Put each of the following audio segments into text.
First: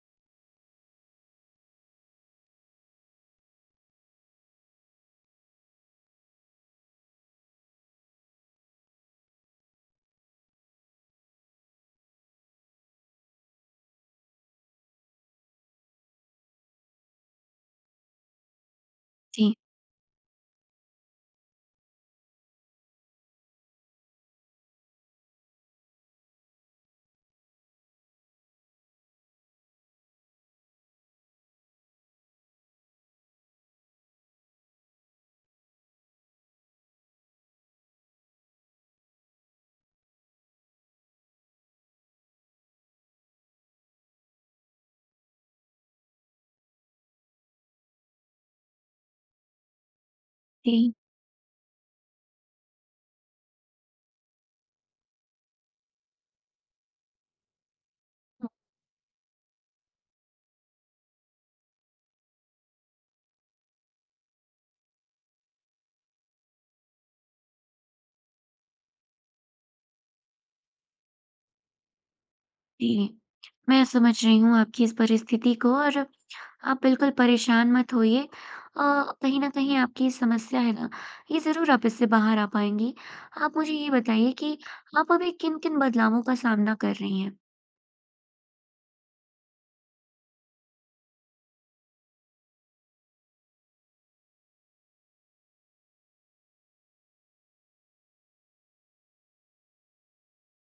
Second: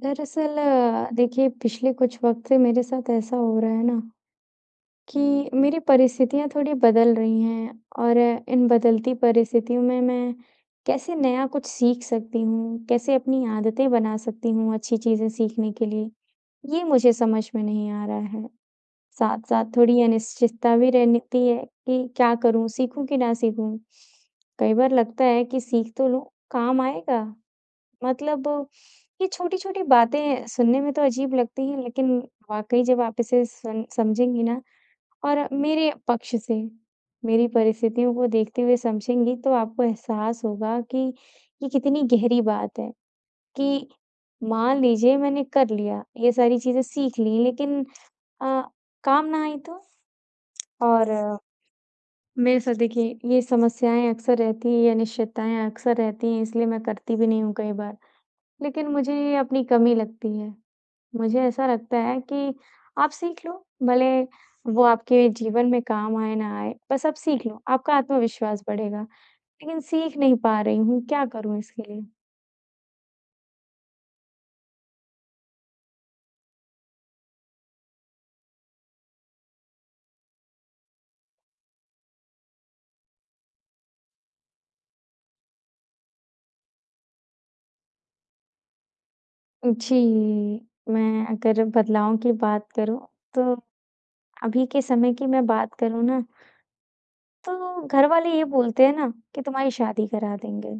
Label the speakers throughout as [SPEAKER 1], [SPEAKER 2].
[SPEAKER 1] दरअसल देखिए पिछले कुछ वक़्त से मेरे साथ ऐसा हो रहा है ना कि मेरी परिस्थितियाँ थोड़ी बदल रही हैं और इन बदलती परिस्थितियों में मैं कैसे नया कुछ सीख सकती हूँ, कैसे अपनी आदतें बना सकती हूँ अच्छी चीज़ें सीखने के लिए, ये मुझे समझ में नहीं आ रहा है।
[SPEAKER 2] जी,
[SPEAKER 1] साथ-साथ थोड़ी अनिश्चितता भी रहती है कि क्या करूँ, सीखूँ कि ना सीखूँ? कई बार लगता है कि सीख तो लूँ, काम आएगा? मतलब ये छोटी-छोटी बातें सुनने में तो अजीब लगती हैं, लेकिन वाक़ई जब आप इसे सुन समझेंगी ना और मेरे पक्ष से, मेरी परिस्थितियों को देखते हुए समझेंगी, तो आपको एहसास होगा कि ये कितनी गहरी बात है कि मान लीजिए मैंने कर लिया, ये सारी चीज़ें सीख ली, लेकिन अ, काम ना आई तो?
[SPEAKER 2] जी,
[SPEAKER 1] और मेरे साथ देखिए ये समस्याएँ अक्सर रहती हैं, ये अनिश्चितताएँ अक्सर रहती हैं, इसलिए मैं करती भी नहीं हूँ कई बार। लेकिन मुझे ये अपनी कमी लगती है। मुझे ऐसा लगता है कि आप सीख लो, भले वो आपके जीवन में काम आए ना आए, बस आप सीख लो, आपका आत्मविश्वास बढ़ेगा। लेकिन सीख नहीं पा रही हूँ, क्या करूँ इसके लिए?
[SPEAKER 2] जी। मैं समझ रही हूँ आपकी इस परिस्थिति को और आप बिल्कुल परेशान मत होइए। कहीं न कहीं आपकी समस्या है ना, ये ज़रूर आप इससे बाहर आ पाएँगी। आप मुझे ये बताइए कि आप अभी किन-किन बदलावों का सामना कर रही हैं?
[SPEAKER 1] जी, मैं अगर बदलाव की बात करूँ, तो अभी के समय की मैं बात करूँ ना, तो घर वाले ये बोलते हैं ना कि तुम्हारी शादी करा देंगे।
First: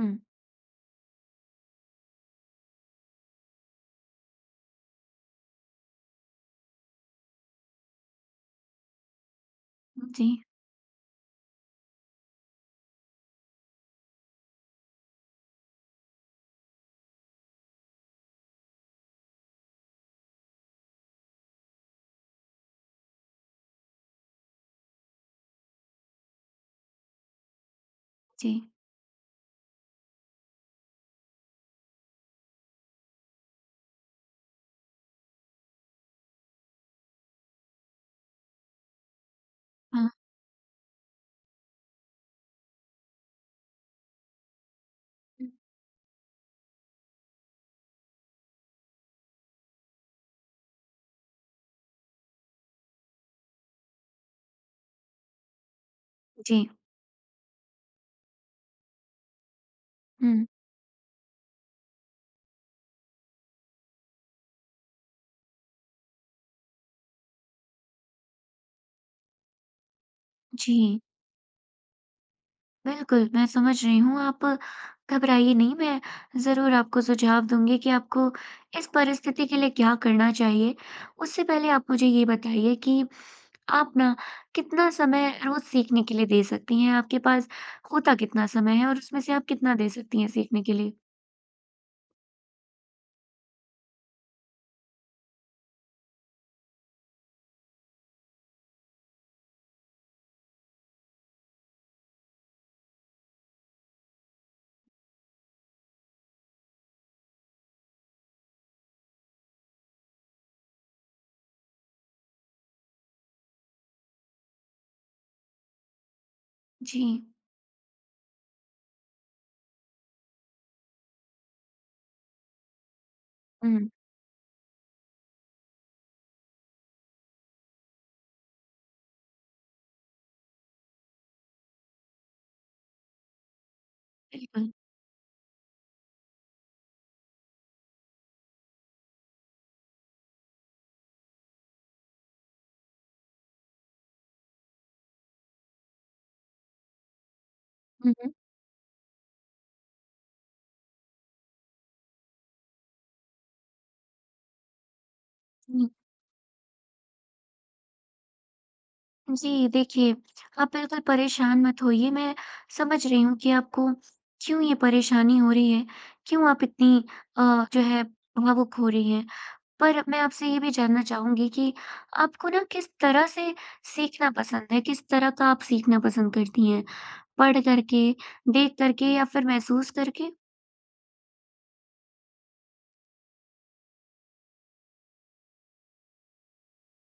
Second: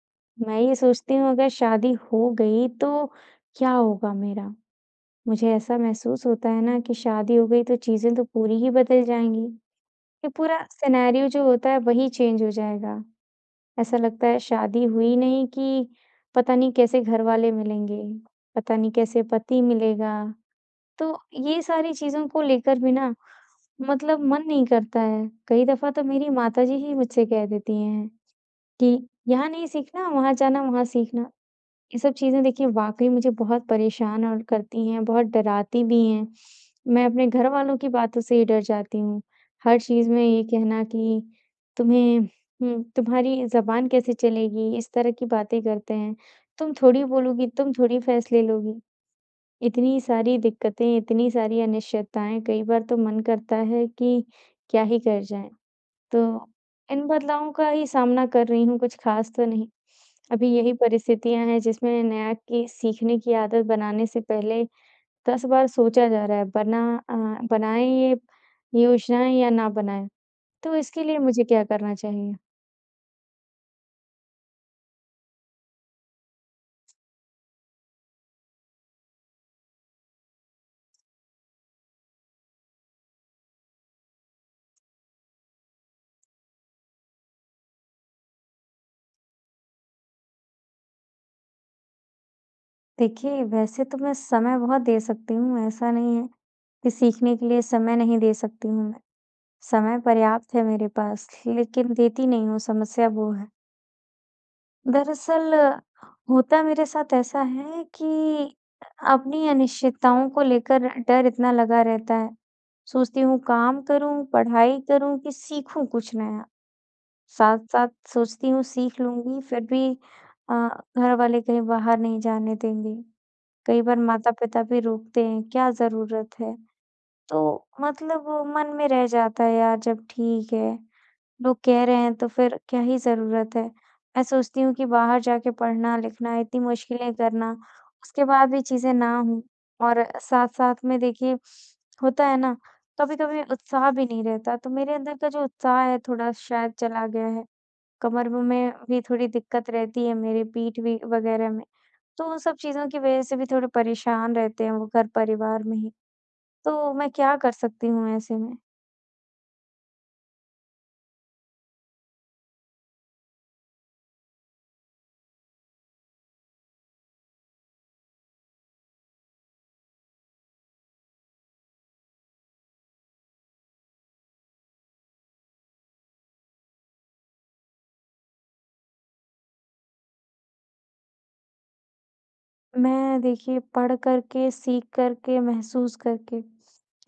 [SPEAKER 2] हुँ,
[SPEAKER 1] मैं ये सोचती हूँ अगर शादी हो गई, तो क्या होगा मेरा? मुझे ऐसा महसूस होता है ना कि शादी हो गई तो चीज़ें तो पूरी ही बदल जाएँगी।
[SPEAKER 2] जी,
[SPEAKER 1] ये पूरा सिनेरियो जो होता है वही चेंज हो जाएगा। ऐसा लगता है शादी हुई नहीं कि पता नहीं कैसे घरवाले मिलेंगे, पता नहीं कैसे पति मिलेगा। तो ये सारी चीज़ों को लेकर भी ना मतलब मन नहीं करता है। कई दफ़ा तो मेरी माताजी ही मुझसे कह देती हैं
[SPEAKER 2] जी।
[SPEAKER 1] कि यहाँ नहीं सीखना, वहाँ जाना, वहाँ सीखना। ये सब चीज़ें देखिए वाक़ई मुझे बहुत परेशान और करती हैं, बहुत डराती भी हैं। मैं अपने घरवालों की बातों से ही डर जाती हूँ। हर
[SPEAKER 2] हाँ,
[SPEAKER 1] चीज़ में ये कहना कि तुम्हें तुम्हारी ज़बान कैसे चलेगी? इस तरह की
[SPEAKER 2] हुँ,
[SPEAKER 1] बातें करते हैं। तुम थोड़ी बोलोगी, तुम थोड़ी फ़ैसले लोगी। इतनी सारी दिक्कतें, इतनी सारी अनिश्चितताएँ, कई बार तो मन करता है कि क्या ही कर जाएँ। तो
[SPEAKER 2] जी,
[SPEAKER 1] इन बदलावों का ही सामना कर रही हूँ, कुछ ख़ास तो नहीं।
[SPEAKER 2] हुँ,
[SPEAKER 1] अभी यही परिस्थितियाँ हैं जिसमें नया की सीखने की आदत बनाने से पहले 10 बार सोचा जा रहा है, अ, बनाएँ ये योजनाएँ या ना बनाएँ? तो
[SPEAKER 2] जी।
[SPEAKER 1] इसके लिए मुझे क्या करना चाहिए?
[SPEAKER 2] बिल्कुल, मैं समझ रही हूँ। आप घबराइए नहीं, मैं ज़रूर आपको सुझाव दूँगी कि आपको इस परिस्थिति के लिए क्या करना चाहिए। उससे पहले आप मुझे ये बताइए कि आप ना कितना समय रोज़ सीखने के लिए दे सकती हैं? आपके पास होता कितना समय है और उसमें से आप कितना दे सकती हैं सीखने के लिए?
[SPEAKER 1] देखिए, वैसे तो मैं समय बहुत दे सकती हूँ, ऐसा नहीं है कि सीखने के लिए समय नहीं दे सकती हूँ मैं। समय पर्याप्त है मेरे पास, लेकिन देती नहीं हूँ, समस्या वो है। दरअसल होता मेरे साथ ऐसा है कि अपनी अनिश्चितताओं को लेकर डर इतना लगा रहता है। सोचती हूँ काम करूँ, पढ़ाई करूँ कि सीखूँ कुछ नया।
[SPEAKER 2] जी।
[SPEAKER 1] साथ-साथ सोचती हूँ सीख लूँगी फिर भी अ, घर वाले कहीं बाहर नहीं जाने देंगे। कई
[SPEAKER 2] हुँ,
[SPEAKER 1] बार माता-पिता भी रोकते हैं, क्या ज़रूरत है? तो मतलब वो मन में रह जाता है यार जब ठीक है। लोग कह रहे हैं तो फिर क्या ही ज़रूरत है। मैं सोचती
[SPEAKER 2] बिल्कुल।
[SPEAKER 1] हूँ कि बाहर जाके पढ़ना-लिखना, इतनी मुश्किलें करना, उसके बाद भी चीज़ें ना हों और साथ-साथ में देखिए होता है ना, कभी-कभी उत्साह भी नहीं रहता, तो मेरे अंदर का जो उत्साह है थोड़ा शायद चला गया है।
[SPEAKER 2] हुँ,
[SPEAKER 1] कमर में भी थोड़ी दिक्कत रहती है मेरी, पीठ भी वगैरह में, तो उन सब चीज़ों की वज़ह से भी थोड़े परेशान रहते हैं वो घर परिवार में
[SPEAKER 2] हुँ।
[SPEAKER 1] ही। तो मैं क्या कर सकती हूँ ऐसे में?
[SPEAKER 2] जी, देखिए, आप बिल्कुल परेशान मत होइए, मैं समझ रही हूँ कि आपको क्यों ये परेशानी हो रही है, क्यों आप इतनी जो है भावुक हो रही हैं। पर मैं आपसे ये भी जानना चाहूँगी कि आपको ना किस तरह से सीखना पसंद है? किस तरह का आप सीखना पसंद करती हैं? पढ़ कर के, देख कर के या फिर महसूस करके?
[SPEAKER 1] मैं देखिए पढ़ कर के, सीख कर के, महसूस करके,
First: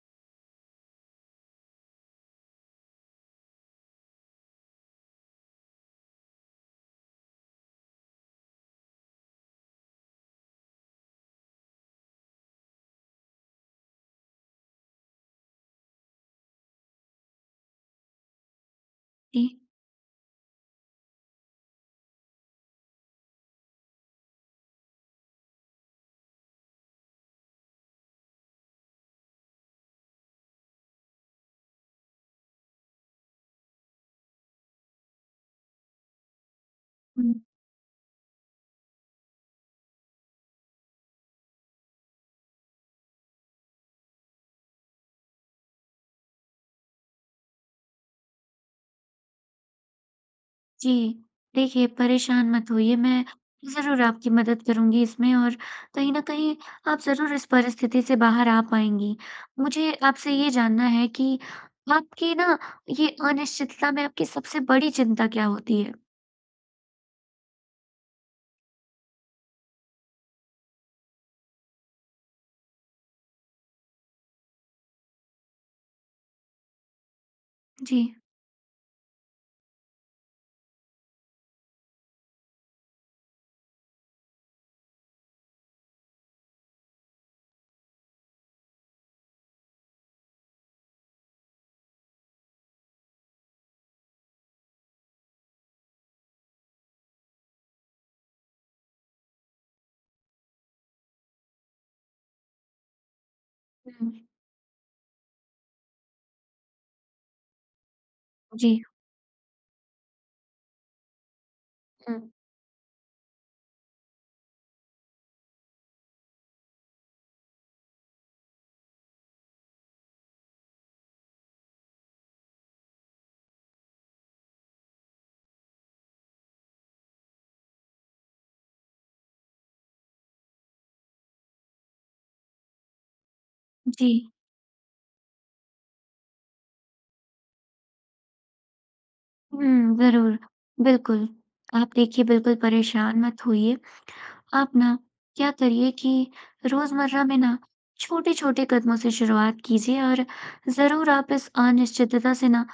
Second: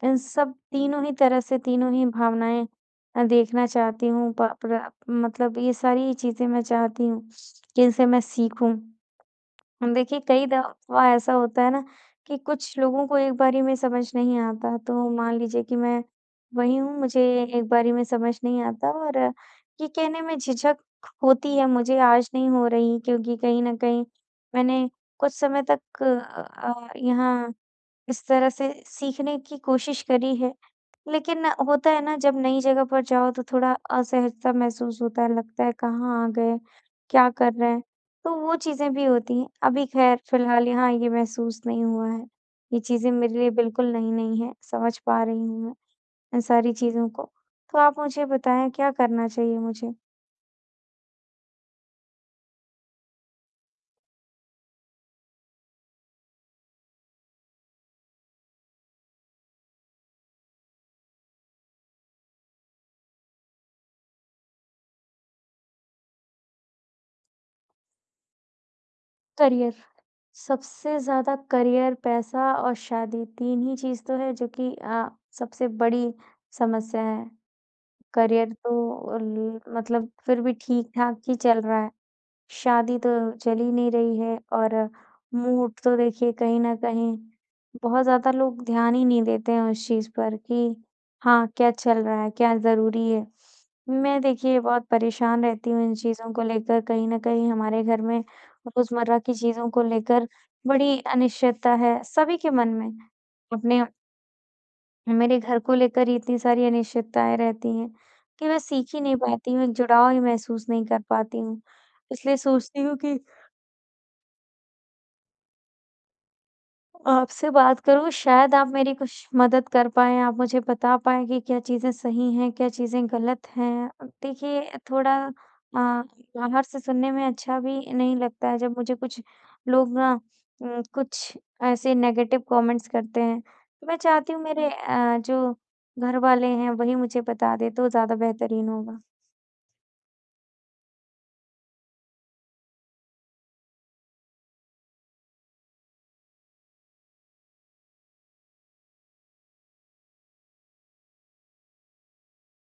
[SPEAKER 1] इन सब तीनों ही तरह से तीनों ही भावनाएँ देखना चाहती हूँ। प प्र मतलब ये सारी चीज़ें मैं चाहती हूँ कि इनसे मैं सीखूँ। हम देखिए, कई दफ़ा ऐसा होता है ना कि कुछ लोगों को एक बारी में समझ नहीं आता। तो मान लीजिए कि मैं वही हूँ, मुझे एक बारी में समझ नहीं आता और
[SPEAKER 2] जी।
[SPEAKER 1] ये कहने में झिझक होती है मुझे, आज नहीं हो रही क्योंकि कहीं न कहीं मैंने कुछ समय तक यहाँ इस तरह से सीखने की कोशिश करी है लेकिन होता है ना जब नई जगह पर जाओ तो थोड़ा असहज-सा महसूस होता है, लगता है कहाँ आ गए, क्या कर रहे हैं? तो वो चीज़ें भी होती हैं। अभी ख़ैर फ़िलहाल यहाँ ये महसूस नहीं हुआ है। ये चीज़ें मेरे लिए बिल्कुल नई-नई हैं, समझ पा रही हूँ मैं इन सारी चीज़ों को। तो आप मुझे बताएँ क्या करना चाहिए मुझे?
[SPEAKER 2] जी, देखिए परेशान मत होइए, मैं ज़रूर आपकी मदद करूँगी इसमें और कहीं न कहीं आप ज़रूर इस परिस्थिति से बाहर आ पाएँगी। मुझे आपसे ये जानना है कि आपकी ना ये अनिश्चितता में आपकी सबसे बड़ी चिंता क्या होती है?
[SPEAKER 1] करियर, सबसे ज़्यादा करियर, पैसा और शादी 3 ही चीज़ तो है जो कि सबसे बड़ी समस्या है।
[SPEAKER 2] जी।
[SPEAKER 1] करियर तो ल मतलब फिर भी ठीक-ठाक ही चल रहा है। शादी तो चल ही नहीं रही है और मूड तो देखिए कहीं न कहीं बहुत ज़्यादा लोग ध्यान ही नहीं देते हैं उस चीज़ पर कि हाँ, क्या चल रहा है, क्या ज़रूरी है। मैं देखिए बहुत परेशान रहती हूँ इन चीज़ों को लेकर, कहीं न कहीं हमारे घर में रोज़मर्रा की चीज़ों को लेकर बड़ी अनिश्चितता है सभी के मन में। अपने
[SPEAKER 2] हुँ।
[SPEAKER 1] मेरे घर को लेकर ही इतनी सारी अनिश्चितताएँ रहती हैं कि मैं
[SPEAKER 2] जी।
[SPEAKER 1] सीख ही नहीं पाती हूँ, एक जुड़ाव ही महसूस नहीं कर पाती हूँ।
[SPEAKER 2] हुँ।
[SPEAKER 1] इसलिए सोचती हूँ कि आपसे बात करूँ शायद आप मेरी कुछ मदद कर पाएँ, आप मुझे बता पाएँ कि क्या चीज़ें सही हैं, क्या चीज़ें गलत हैं। देखिए थोड़ा बाहर से सुनने में अच्छा भी नहीं लगता है जब मुझे कुछ लोग ना कुछ ऐसे नेगेटिव कमेंट्स करते हैं। तो मैं
[SPEAKER 2] जी।
[SPEAKER 1] चाहती हूँ मेरे जो घरवाले हैं वही मुझे बता दें तो ज़्यादा बेहतरीन होगा।
[SPEAKER 2] हुँ, ज़रूर। बिल्कुल, आप देखिए बिल्कुल परेशान मत होइए। आप ना क्या करिए कि रोजमर्रा में ना छोटे-छोटे कदमों से शुरुआत कीजिए और ज़रूर आप इस अनिश्चितता से ना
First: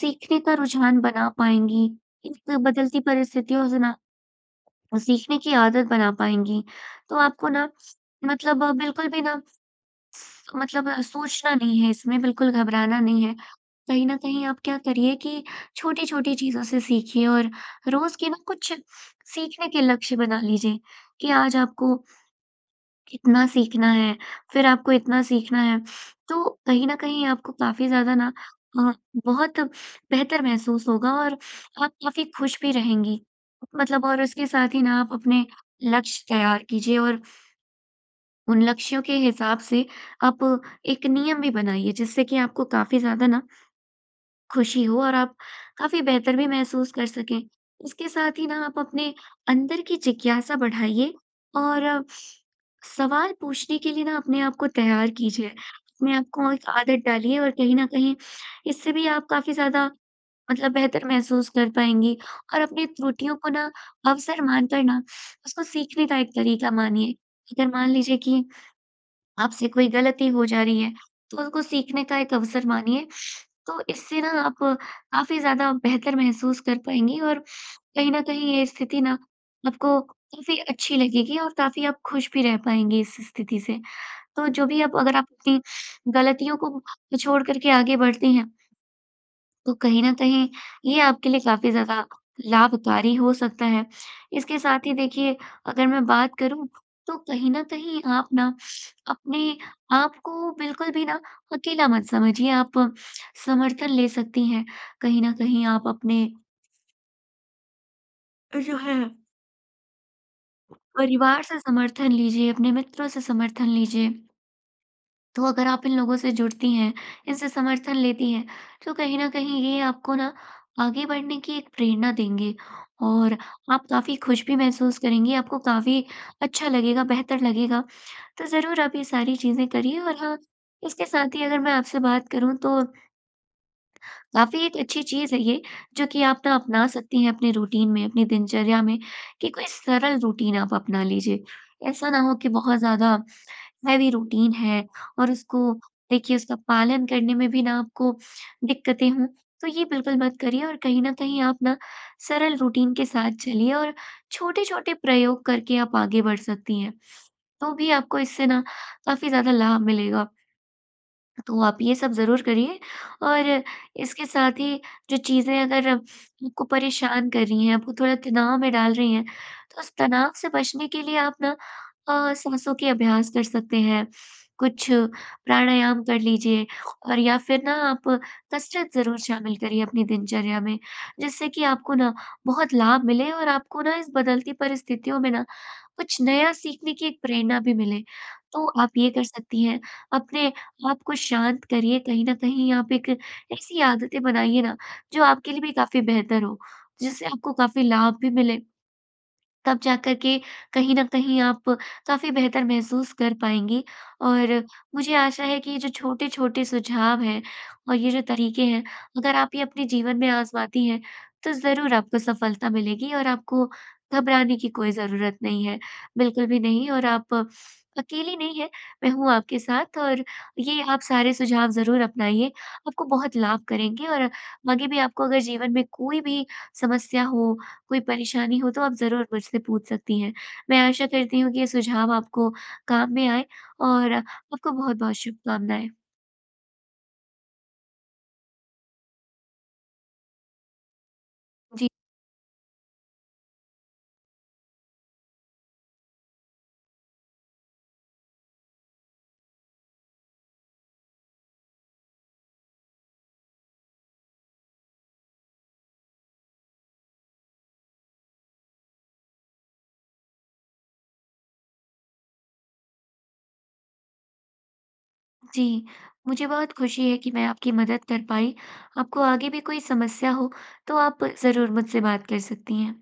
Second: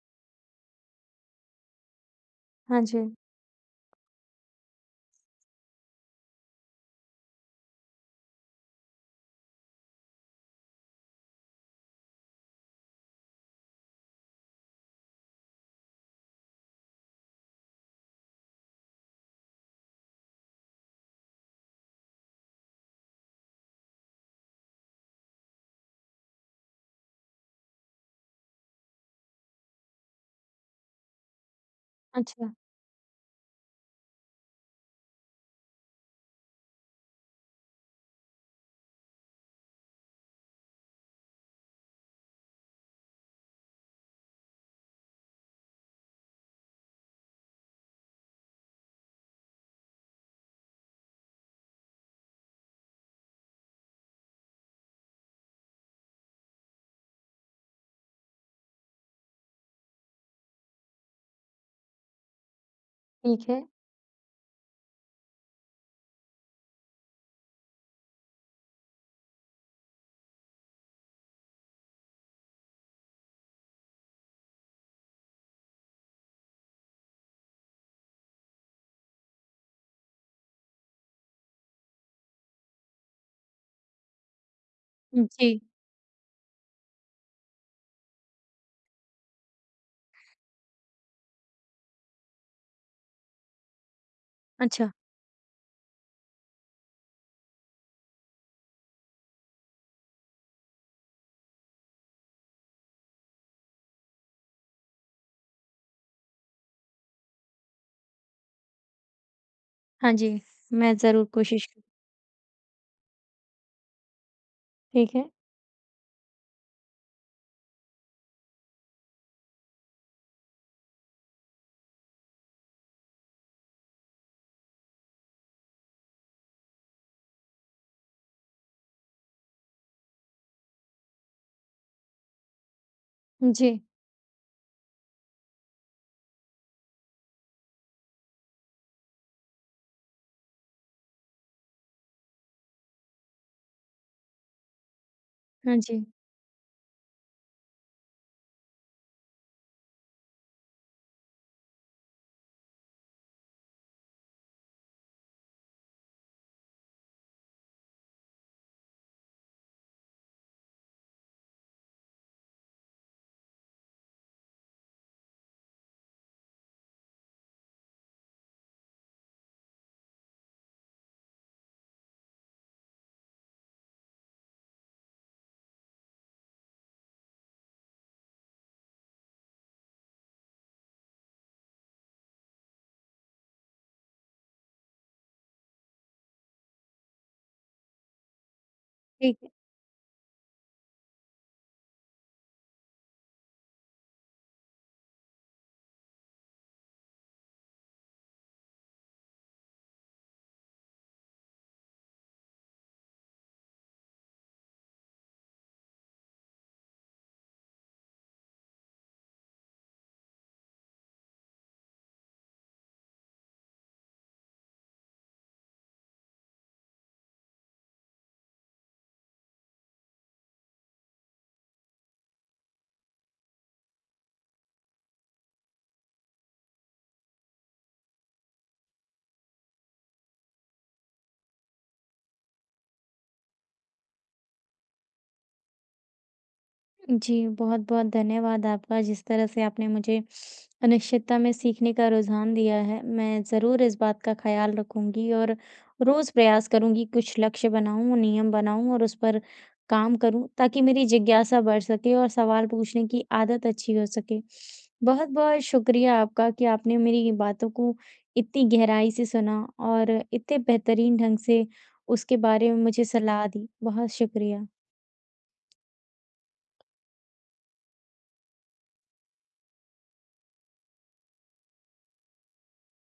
[SPEAKER 2] सीखने का रुझान बना पाएँगी। एक
[SPEAKER 1] हाँ
[SPEAKER 2] बदलती
[SPEAKER 1] जी।
[SPEAKER 2] परिस्थितियों से ना सीखने की आदत बना पाएँगी। तो आपको ना मतलब बिल्कुल भी ना मतलब सोचना नहीं है इसमें, बिल्कुल घबराना नहीं है। कहीं न कहीं आप क्या करिए कि छोटी-छोटी चीज़ों से सीखिए और रोज के ना कुछ सीखने के लक्ष्य बना लीजिए कि आज आपको कितना सीखना है, फिर आपको इतना सीखना है। तो कहीं न कहीं आपको काफ़ी ज़्यादा ना अ, बहुत बेहतर महसूस होगा और आप काफ़ी
[SPEAKER 1] अच्छा,
[SPEAKER 2] खुश भी रहेंगी। मतलब और उसके साथ ही ना आप अपने लक्ष्य तैयार कीजिए और उन लक्ष्यों के हिसाब से आप एक नियम भी बनाइए, जिससे कि आपको काफ़ी ज़्यादा ना खुशी हो और आप काफ़ी बेहतर भी महसूस कर सकें। इसके साथ ही ना आप अपने अंदर की जिज्ञासा बढ़ाइए और सवाल पूछने के लिए ना अपने आप को तैयार कीजिए। अपने आप को एक आदत डालिए और कहीं न कहीं इससे भी आप काफ़ी ज़्यादा मतलब बेहतर महसूस कर पाएँगी और अपनी त्रुटियों को
[SPEAKER 1] ठीक है।
[SPEAKER 2] ना अवसर मानकर ना उसको सीखने का एक तरीका मानिए। अगर मान लीजिए कि आपसे कोई गलती हो जा रही है, तो उसको सीखने का एक अवसर मानिए। तो इससे ना आप काफ़ी ज़्यादा बेहतर महसूस कर पाएँगी और कहीं न कहीं ये स्थिति ना आपको काफ़ी अच्छी लगेगी और काफ़ी आप खुश भी रह पाएँगी इस स्थिति से। तो जो भी आप अगर आप अपनी
[SPEAKER 1] जी,
[SPEAKER 2] गलतियों को छोड़ कर के आगे बढ़ती हैं, तो कहीं न कहीं ये आपके लिए काफ़ी ज़्यादा लाभकारी हो सकता है। इसके साथ
[SPEAKER 1] अच्छा।
[SPEAKER 2] ही देखिए अगर मैं बात करूँ तो कहीं न कहीं आप ना अपने आप को बिल्कुल भी ना अकेला मत समझिए, आप समर्थन ले सकती हैं। कहीं न कहीं आप अपने जो है
[SPEAKER 1] हाँ जी, मैं ज़रूर
[SPEAKER 2] परिवार से
[SPEAKER 1] कोशिश करूँ।
[SPEAKER 2] समर्थन लीजिए, अपने मित्रों से समर्थन लीजिए।
[SPEAKER 1] ठीक है।
[SPEAKER 2] तो अगर आप इन लोगों से जुड़ती हैं, इनसे समर्थन लेती हैं, तो कहीं न कहीं ये आपको ना आगे बढ़ने की एक प्रेरणा देंगे और आप काफ़ी खुश भी महसूस करेंगी, आपको काफ़ी अच्छा लगेगा, बेहतर लगेगा। तो ज़रूर आप ये सारी चीज़ें करिए और हाँ, इसके साथ ही अगर मैं आपसे बात करूँ तो
[SPEAKER 1] जी,
[SPEAKER 2] काफ़ी एक अच्छी चीज़ है ये, जो कि आप ना अपना सकती हैं अपने रूटीन में, अपनी दिनचर्या में कि कोई सरल रूटीन आप अपना लीजिए। ऐसा ना हो कि बहुत ज़्यादा हैवी रूटीन है और उसको
[SPEAKER 1] हाँ जी,
[SPEAKER 2] देखिए उसका पालन करने में भी ना आपको दिक्कतें हों, तो ये बिल्कुल मत करिए और कहीं न कहीं आप ना सरल रूटीन के साथ चलिए और छोटे-छोटे प्रयोग करके आप आगे बढ़ सकती हैं। तो भी आपको इससे ना काफ़ी ज़्यादा लाभ मिलेगा। तो आप ये सब ज़रूर करिए और इसके साथ ही जो चीज़ें अगर आपको परेशान कर रही हैं, आपको थोड़ा तनाव में डाल रही हैं, तो उस तनाव से बचने के लिए आप ना साँसों के अभ्यास कर सकते हैं। कुछ प्राणायाम कर लीजिए और या फिर ना आप कसरत ज़रूर शामिल करिए अपनी दिनचर्या में, जिससे कि आपको ना बहुत लाभ मिले और आपको ना इस बदलती परिस्थितियों में ना कुछ नया सीखने की एक प्रेरणा भी मिले। तो आप ये कर
[SPEAKER 1] ठीक।
[SPEAKER 2] सकती हैं, अपने आप को शांत करिए, कहीं न कहीं आप एक ऐसी आदतें बनाइए ना, जो आपके लिए भी काफ़ी बेहतर हो, जिससे आपको काफ़ी लाभ भी मिले। तब जाकर के कहीं न कहीं आप काफ़ी बेहतर महसूस कर पाएँगी। और मुझे आशा है कि ये जो छोटे-छोटे सुझाव हैं और ये जो तरीके हैं, अगर आप ये अपने जीवन में आज़माती हैं, तो ज़रूर आपको सफलता मिलेगी और आपको घबराने की कोई ज़रूरत नहीं है, बिल्कुल भी नहीं और आप अकेली नहीं हैं, मैं हूँ आपके साथ और ये आप सारे सुझाव ज़रूर अपनाइए, आपको बहुत लाभ करेंगे और आगे भी आपको अगर जीवन में कोई भी समस्या हो कोई परेशानी हो तो आप ज़रूर मुझसे पूछ सकती हैं। मैं आशा करती हूँ कि ये सुझाव आपको काम में आए और आपको बहुत-बहुत शुभकामनाएँ।
[SPEAKER 1] जी, बहुत-बहुत धन्यवाद आपका, जिस तरह से आपने मुझे अनिश्चितता में
[SPEAKER 2] जी,
[SPEAKER 1] सीखने का रुझान दिया है। मैं ज़रूर इस बात का ख़्याल रखूँगी और रोज़ प्रयास करूँगी, कुछ लक्ष्य बनाऊँ, नियम बनाऊँ और उस पर काम करूँ, ताकि मेरी जिज्ञासा बढ़ सके और सवाल पूछने की आदत अच्छी हो सके। बहुत-बहुत शुक्रिया आपका कि आपने मेरी बातों को इतनी गहराई से सुना और इतने बेहतरीन ढंग से उसके बारे में मुझे सलाह दी। बहुत शुक्रिया।
[SPEAKER 2] जी, मुझे बहुत खुशी है कि मैं आपकी मदद कर पाई। आपको आगे भी कोई समस्या हो तो आप ज़रूर मुझसे बात कर सकती हैं।